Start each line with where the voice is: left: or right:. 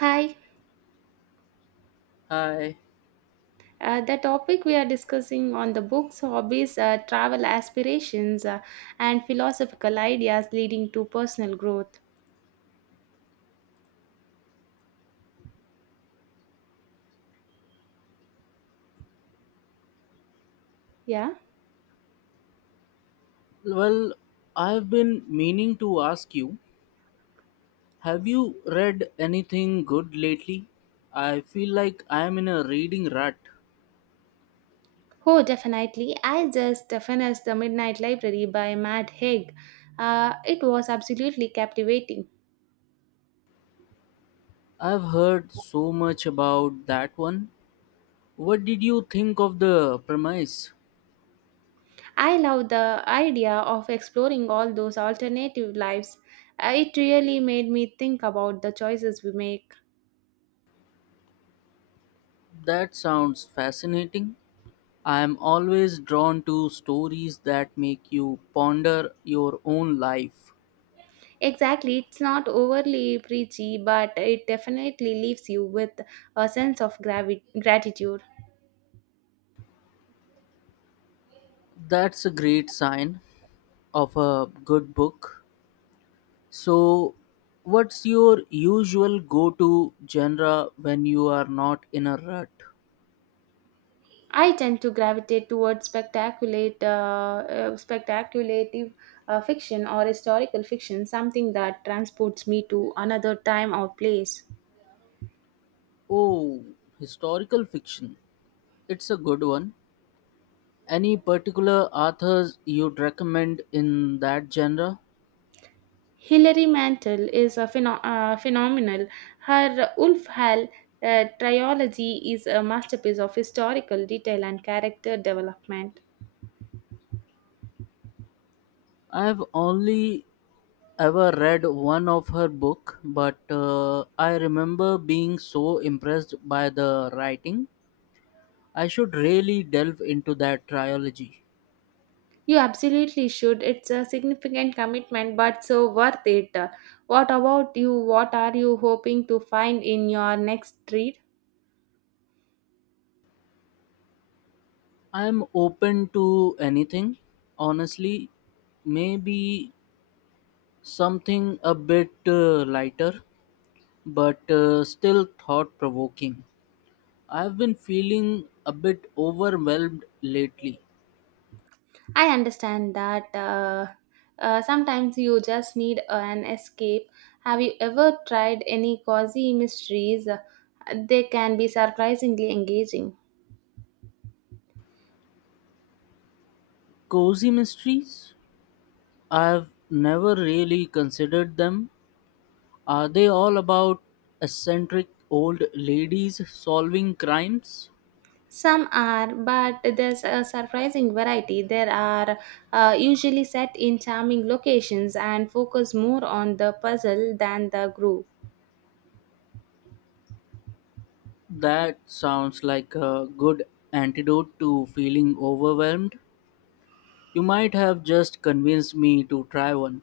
right: Hi,
left: Hi.
right: the topic we are discussing on the books, hobbies, travel aspirations, and philosophical ideas leading to personal growth. Yeah.
left: Well, I've been meaning to ask you, have you read anything good lately? I feel like I'm in a reading rut.
right: Oh, definitely. I just finished The Midnight Library by Matt Haig. It was absolutely captivating.
left: I've heard so much about that one. What did you think of the premise?
right: I love the idea of exploring all those alternative lives. It really made me think about the choices we make.
left: That sounds fascinating. I'm always drawn to stories that make you ponder your own life.
right: Exactly, it's not overly preachy, but it definitely leaves you with a sense of gratitude.
left: That's a great sign of a good book. So, what's your usual go to genre when you are not in a rut?
right: I tend to gravitate towards spectaculative fiction or historical fiction, something that transports me to another time or place.
left: Oh, historical fiction. It's a good one. Any particular authors you'd recommend in that genre?
right: Hilary Mantel is a phenomenal. Her Ulf Hall trilogy is a masterpiece of historical detail and character development.
left: I've only ever read one of her book, but I remember being so impressed by the writing. I should really delve into that trilogy.
right: You absolutely should. It's a significant commitment, but so worth it. What about you? What are you hoping to find in your next read?
left: I'm open to anything, honestly. Maybe something a bit lighter, but still thought provoking. I've been feeling a bit overwhelmed lately.
right: I understand that. Sometimes you just need an escape. Have you ever tried any cozy mysteries? They can be surprisingly engaging.
left: Cozy mysteries? I've never really considered them. Are they all about eccentric old ladies solving crimes?
right: Some are, but there's a surprising variety. There are usually set in charming locations and focus more on the puzzle than the group.
left: That sounds like a good antidote to feeling overwhelmed. You might have just convinced me to try one.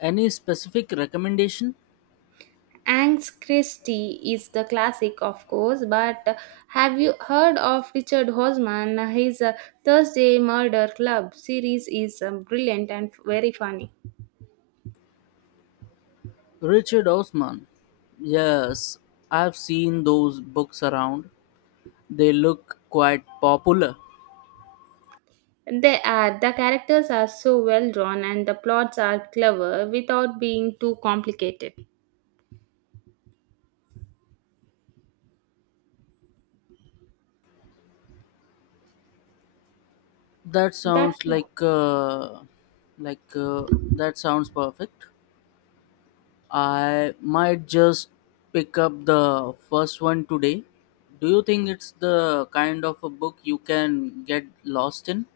left: Any specific recommendation?
right: Angst Christie is the classic, of course, but have you heard of Richard Hosman? His Thursday Murder Club series is brilliant and very funny.
left: Richard Osman. Yes, I've seen those books around. They look quite popular.
right: They are the characters are so well drawn and the plots are clever without being too complicated.
left: That
right: That's
left: sounds like uh, like uh, that sounds perfect. I might just pick up the first one today. Do you think it's the kind of a book you can get lost in?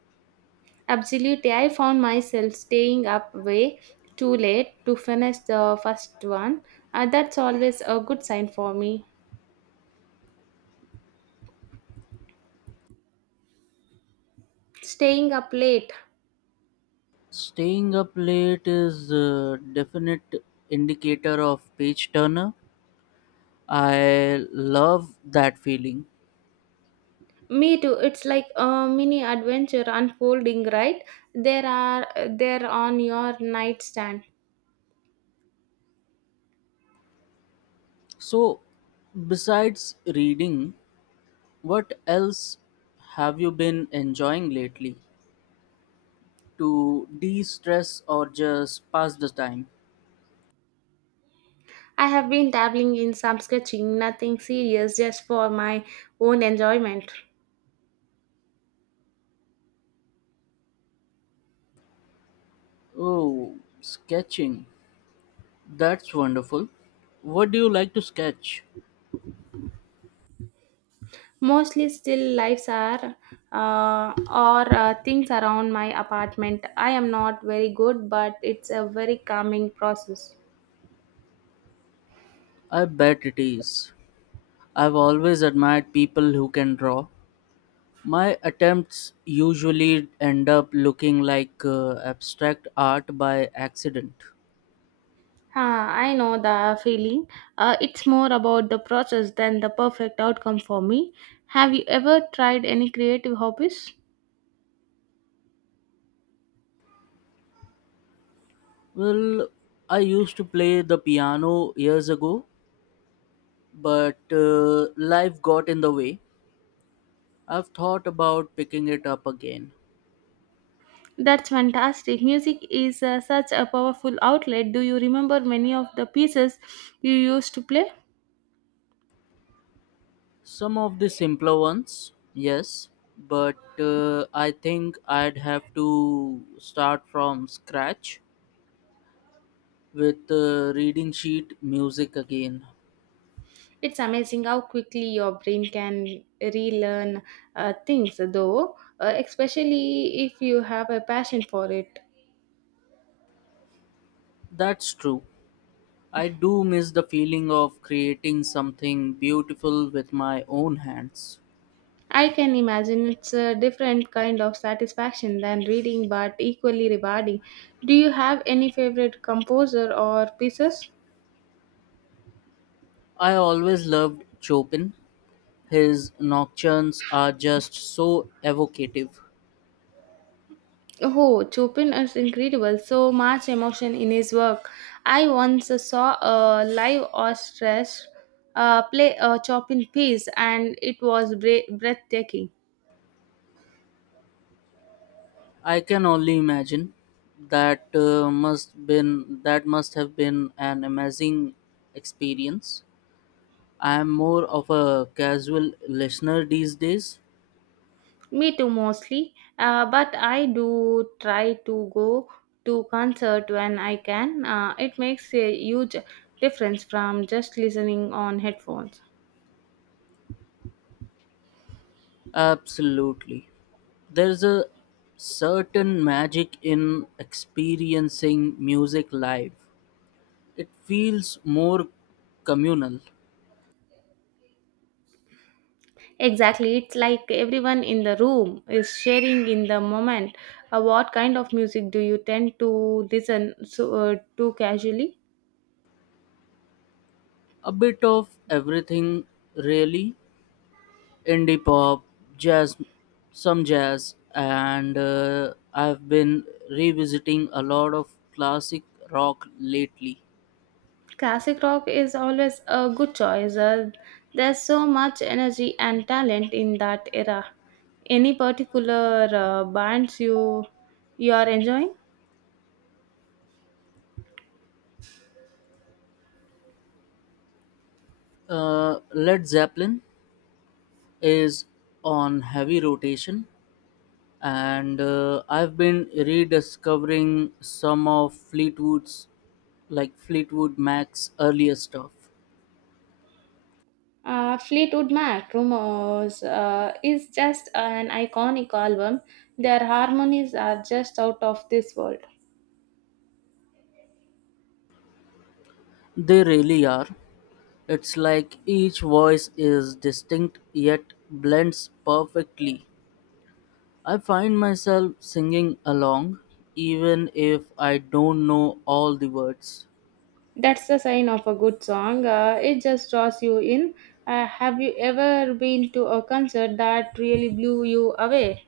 right: Absolutely, I found myself staying up way too late to finish the first one. That's always a good sign for me. Staying up late.
left: Staying up late is a definite indicator of page turner. I love that feeling.
right: Me too. It's like a mini adventure unfolding, right? There are there on your nightstand.
left: So, besides reading, what else have you been enjoying lately to de stress or just pass the time?
right: I have been dabbling in some sketching, nothing serious, just for my own enjoyment.
left: Oh, sketching. That's wonderful. What do you like to sketch?
right: Mostly still lives are or things around my apartment. I am not very good, but it's a very calming process.
left: I bet it is. I've always admired people who can draw. My attempts usually end up looking like abstract art by accident.
right: Ah, I know the feeling. It's more about the process than the perfect outcome for me. Have you ever tried any creative hobbies?
left: Well, I used to play the piano years ago, but life got in the way. I've thought about picking it up again.
right: That's fantastic. Music is such a powerful outlet. Do you remember many of the pieces you used to play?
left: Some of the simpler ones, yes, but I think I'd have to start from scratch with reading sheet music again.
right: It's amazing how quickly your brain can relearn things, though, especially if you have a passion for it.
left: That's true. I do miss the feeling of creating something beautiful with my own hands.
right: I can imagine it's a different kind of satisfaction than reading, but equally rewarding. Do you have any favorite composer or pieces?
left: I always loved Chopin. His nocturnes are just so evocative.
right: Oh, Chopin is incredible. So much emotion in his work. I once saw a live orchestra play a Chopin piece, and it was breathtaking.
left: I can only imagine that must been that must have been an amazing experience. I am more of a casual listener these days.
right: Me too, mostly. But I do try to go to concert when I can. It makes a huge difference from just listening on headphones.
left: Absolutely. There's a certain magic in experiencing music live. It feels more communal.
right: Exactly, it's like everyone in the room is sharing in the moment. What kind of music do you tend to listen to casually?
left: A bit of everything, really. Indie pop, jazz, some jazz, and I've been revisiting a lot of classic rock lately.
right: Classic rock is always a good choice. There's so much energy and talent in that era. Any particular bands you are enjoying?
left: Led Zeppelin is on heavy rotation, and I've been rediscovering some of Fleetwood's like Fleetwood Mac's earlier stuff.
right: Fleetwood Mac, Rumors, is just an iconic album. Their harmonies are just out of this world.
left: They really are. It's like each voice is distinct yet blends perfectly. I find myself singing along even if I don't know all the words.
right: That's the sign of a good song. It just draws you in. Have you ever been to a concert that really blew you away?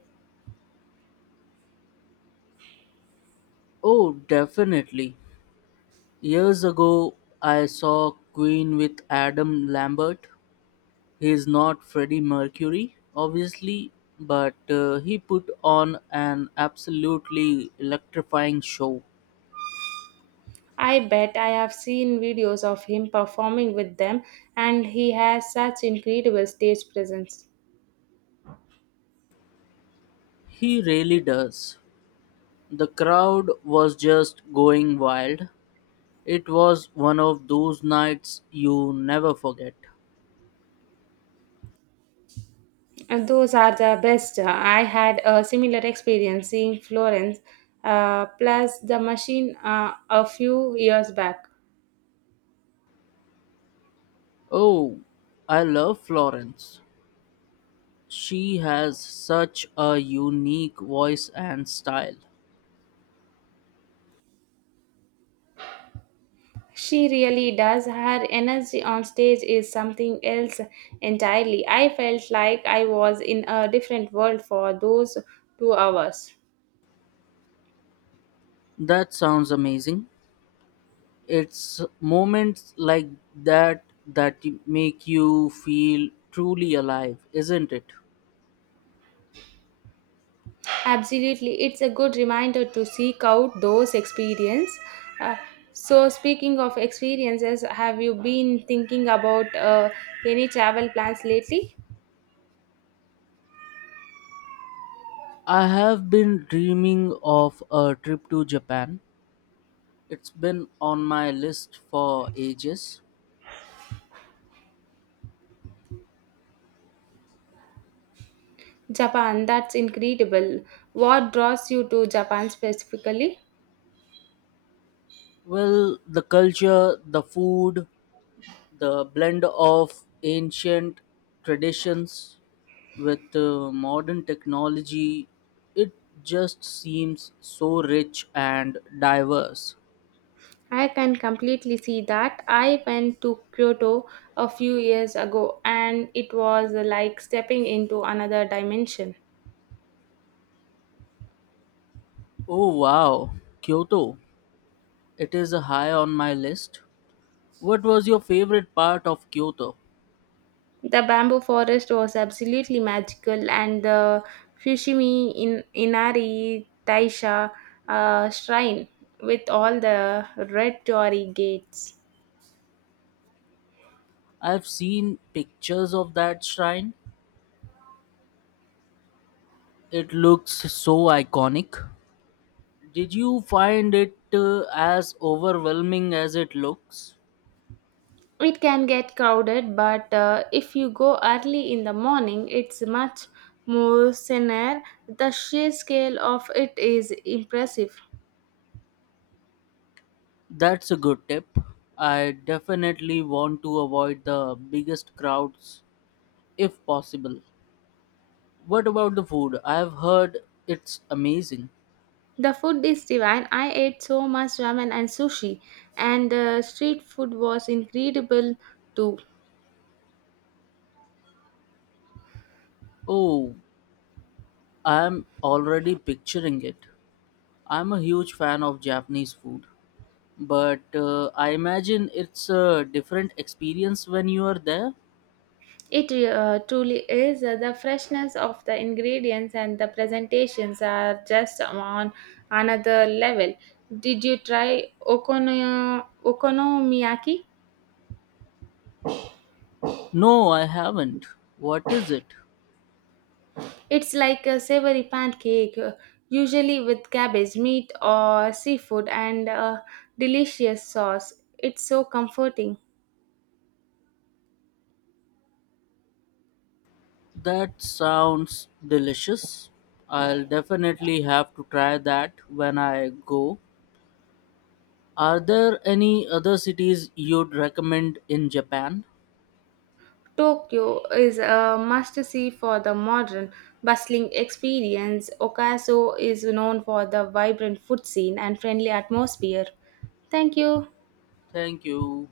left: Oh, definitely. Years ago, I saw Queen with Adam Lambert. He's not Freddie Mercury, obviously, but he put on an absolutely electrifying show.
right: I bet I have seen videos of him performing with them, and he has such incredible stage presence.
left: He really does. The crowd was just going wild. It was one of those nights you never forget.
right: And those are the best. I had a similar experience seeing Florence plus the machine a few years back.
left: Oh, I love Florence. She has such a unique voice and style.
right: She really does. Her energy on stage is something else entirely. I felt like I was in a different world for those 2 hours.
left: That sounds amazing. It's moments like that that make you feel truly alive, isn't it?
right: Absolutely, it's a good reminder to seek out those experience. Uh, so, speaking of experiences, have you been thinking about any travel plans lately?
left: I have been dreaming of a trip to Japan. It's been on my list for ages.
right: Japan, that's incredible. What draws you to Japan specifically?
left: Well, the culture, the food, the blend of ancient traditions with modern technology, it just seems so rich and diverse.
right: I can completely see that. I went to Kyoto a few years ago, and it was like stepping into another dimension.
left: Oh wow, Kyoto. It is a high on my list. What was your favorite part of Kyoto?
right: The bamboo forest was absolutely magical, and the Fushimi in Inari Taisha shrine with all the red torii gates.
left: I've seen pictures of that shrine. It looks so iconic. Did you find it as overwhelming as it looks?
right: It can get crowded, but if you go early in the morning, it's much more serene. The sheer scale of it is impressive.
left: That's a good tip. I definitely want to avoid the biggest crowds if possible. What about the food? I've heard it's amazing.
right: The food is divine. I ate so much ramen and sushi, and street food was incredible too.
left: Oh, I'm already picturing it. I'm a huge fan of Japanese food, but I imagine it's a different experience when you are there.
right: It truly is. The freshness of the ingredients and the presentations are just on another level. Did you try okonomiyaki?
left: No, I haven't. What is it?
right: It's like a savory pancake, usually with cabbage, meat, or seafood, and a delicious sauce. It's so comforting.
left: That sounds delicious. I'll definitely have to try that when I go. Are there any other cities you'd recommend in Japan?
right: Tokyo is a must see for the modern, bustling experience. Okaso is known for the vibrant food scene and friendly atmosphere. Thank you.
left: Thank you.